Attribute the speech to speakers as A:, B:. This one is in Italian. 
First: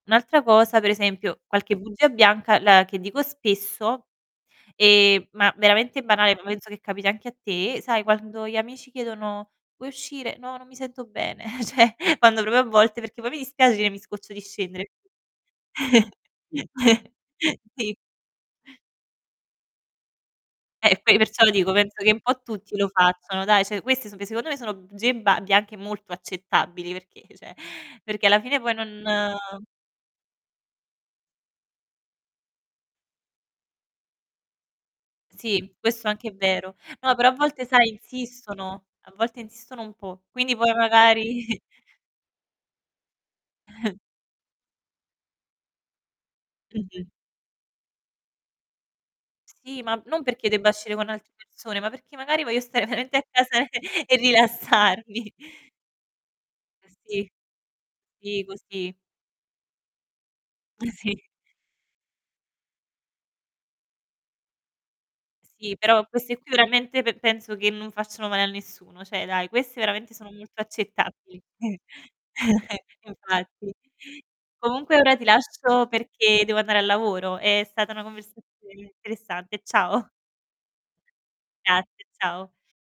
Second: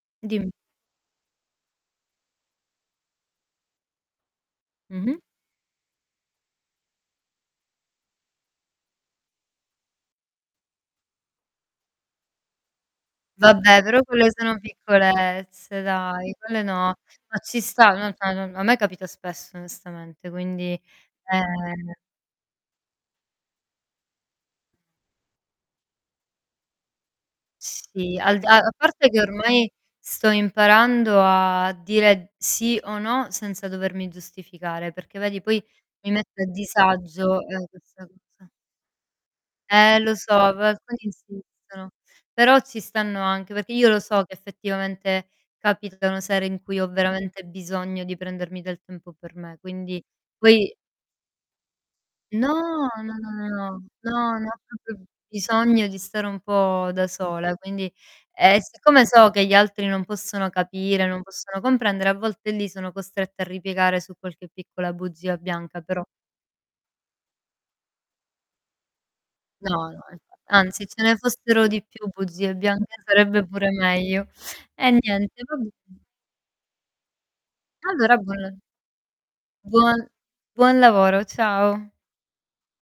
A: Un'altra
B: Dimmi.
A: cosa, per esempio qualche bugia bianca la che dico spesso,
B: Mh-mh.
A: ehm, ma veramente banale, poi penso che capiti anche a te, sai quando gli amici chiedono: "Puoi uscire?", "No non mi sento bene.", cioè quando proprio a volte perché poi mi dispiace di
B: Vabbè
A: dire: "Mi
B: però quelle
A: scoccio di
B: sono
A: scendere".
B: piccolezze, dai, quelle no. Ma ci sta,
A: Sì.
B: [unintelligible] a me capita spesso. onestamente, quindi
A: Eh, poi perciò lo dico,
B: ehm
A: penso che un po' tutti lo facciano, dai. Cioè, queste so che secondo me bugie ba bianche anche molto accettabili perché cioè,
B: S sì,
A: perché alla
B: al a
A: fine
B: a
A: poi non
B: parte che ormai, sto imparando a dire sì o no senza dovermi giustificare, perché vedi poi
A: Sì, questo
B: mi
A: anche è
B: mette a
A: vero. No però a
B: disagio,
A: volte
B: ehm,
A: sai
B: questa cosa.
A: insistono, a volte insistono un
B: Eh lo
A: po',
B: so,
A: quindi
B: però
A: poi
B: alcuni
A: magari
B: insistono, però ci stanno anche, perché io lo so che effettivamente capitano sere in cui ho
A: Mh-mh.
B: veramente bisogno di prendermi del tempo per me,
A: Sì, ma
B: quindi
A: non perché debba
B: poi
A: uscire con altre persone, ma perché magari voglio stare
B: No, no,
A: veramente a
B: no, no,
A: casa e
B: no, no, ho proprio
A: rilassarmi.
B: bisogno di stare un po' da
A: Sì.
B: sola, quindi
A: Sì
B: ehm,
A: così.
B: siccome so che gli altri non possono capire,
A: Sì.
B: non possono comprendere, a volte lì sono costretta a ripiegare su qualche piccola bugia
A: Sì,
B: bianca, però
A: però fosse più realmente p penso che non facciano male a nessuno, cioè, dai.
B: No
A: Queste
B: no,
A: veramente
B: e
A: sono molto
B: anzi ce ne
A: accettabili.
B: fossero di più bugie bianche
A: c
B: sarebbe pure
A: infatti.
B: meglio. Eh
A: Comunque, ora ti
B: niente, va
A: lascio
B: bene.
A: perché devo andare al lavoro, ehm, è stata una
B: Allora
A: conversazione
B: buon
A: interessante.
B: Buon
A: Ciao.
B: buon lavoro,
A: Grazie.
B: ciao.
A: Ciao.